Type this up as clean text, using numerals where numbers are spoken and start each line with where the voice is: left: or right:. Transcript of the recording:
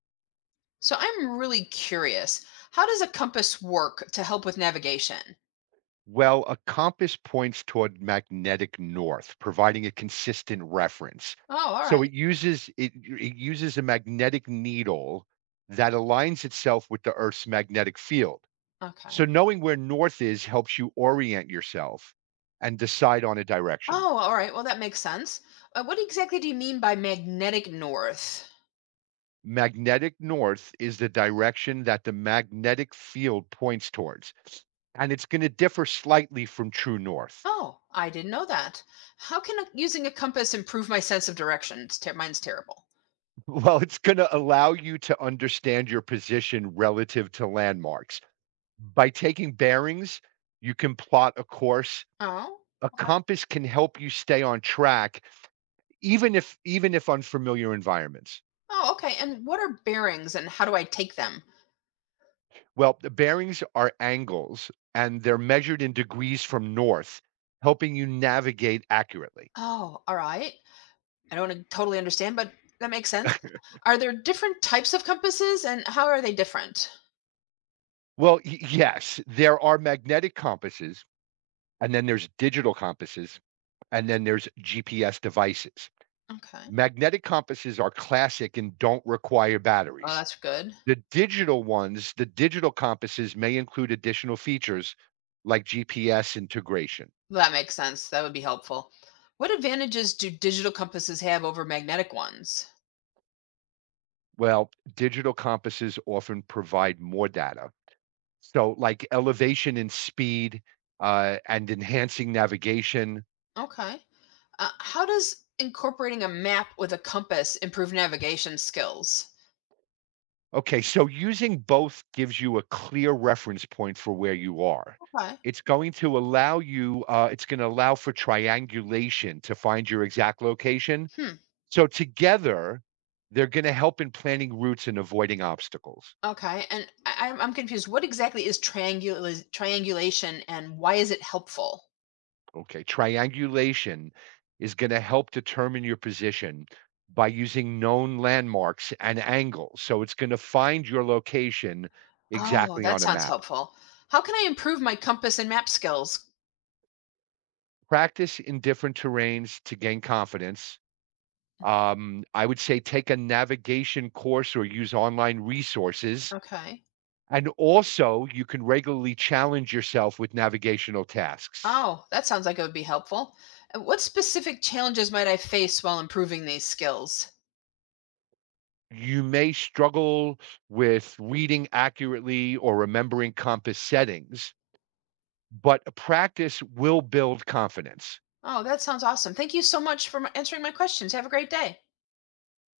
left: So I'm really curious. How does a compass work to help with navigation?
right: Well, a compass points toward magnetic north, providing a consistent reference.
left: Oh, all right.
right: So it uses a magnetic needle that aligns itself with the Earth's magnetic field.
left: Okay.
right: So knowing where north is helps you orient yourself and decide on a direction.
left: Oh, all right. Well, that makes sense. What exactly do you mean by magnetic north?
right: Magnetic north is the direction that the magnetic field points towards, and it's going to differ slightly from true north.
left: Oh, I didn't know that. How can using a compass improve my sense of direction? It's mine's terrible.
right: Well, it's gonna allow you to understand your position relative to landmarks. By taking bearings, you can plot a course.
left: Oh.
right: A compass can help you stay on track even if unfamiliar environments.
left: Oh, okay. And what are bearings and how do I take them?
right: Well, the bearings are angles and they're measured in degrees from north, helping you navigate accurately.
left: Oh, all right. I don't totally understand, but that makes sense. Are there different types of compasses and how are they different?
right: Well, yes, there are magnetic compasses and then there's digital compasses and then there's GPS devices.
left: Okay.
right: Magnetic compasses are classic and don't require
left: Oh,
right: batteries.
left: that's good.
right: The digital compasses may include additional features like GPS integration.
left: That makes sense. That would be helpful. What advantages do digital compasses have over magnetic ones?
right: Well, digital compasses often provide more data, so like elevation and speed and enhancing navigation.
left: Okay. How does incorporating a map with a compass improve navigation skills?
right: Okay, so using both gives you a clear reference point for where you are.
left: Okay.
right: It's going to allow you, it's going to allow for triangulation to find your exact location.
left: Hmm.
right: So together, they're going to help in planning routes and avoiding obstacles.
left: Okay. And I'm confused. What exactly is triangulation and why is it helpful?
right: Okay. Triangulation is going to help determine your position by using known landmarks and angles. So it's going to find your location
left: Oh,
right: exactly
left: that
right: on a
left: sounds
right: map.
left: helpful. How can I improve my compass and map skills?
right: Practice in different terrains to gain confidence. I would say take a navigation course or use online resources.
left: Okay.
right: And also, you can regularly challenge yourself with navigational tasks.
left: Oh, that sounds like it would be helpful. And what specific challenges might I face while improving these skills?
right: You may struggle with reading accurately or remembering compass settings, but practice will build confidence.
left: Oh, that sounds awesome. Thank you so much for answering my questions. Have a great day.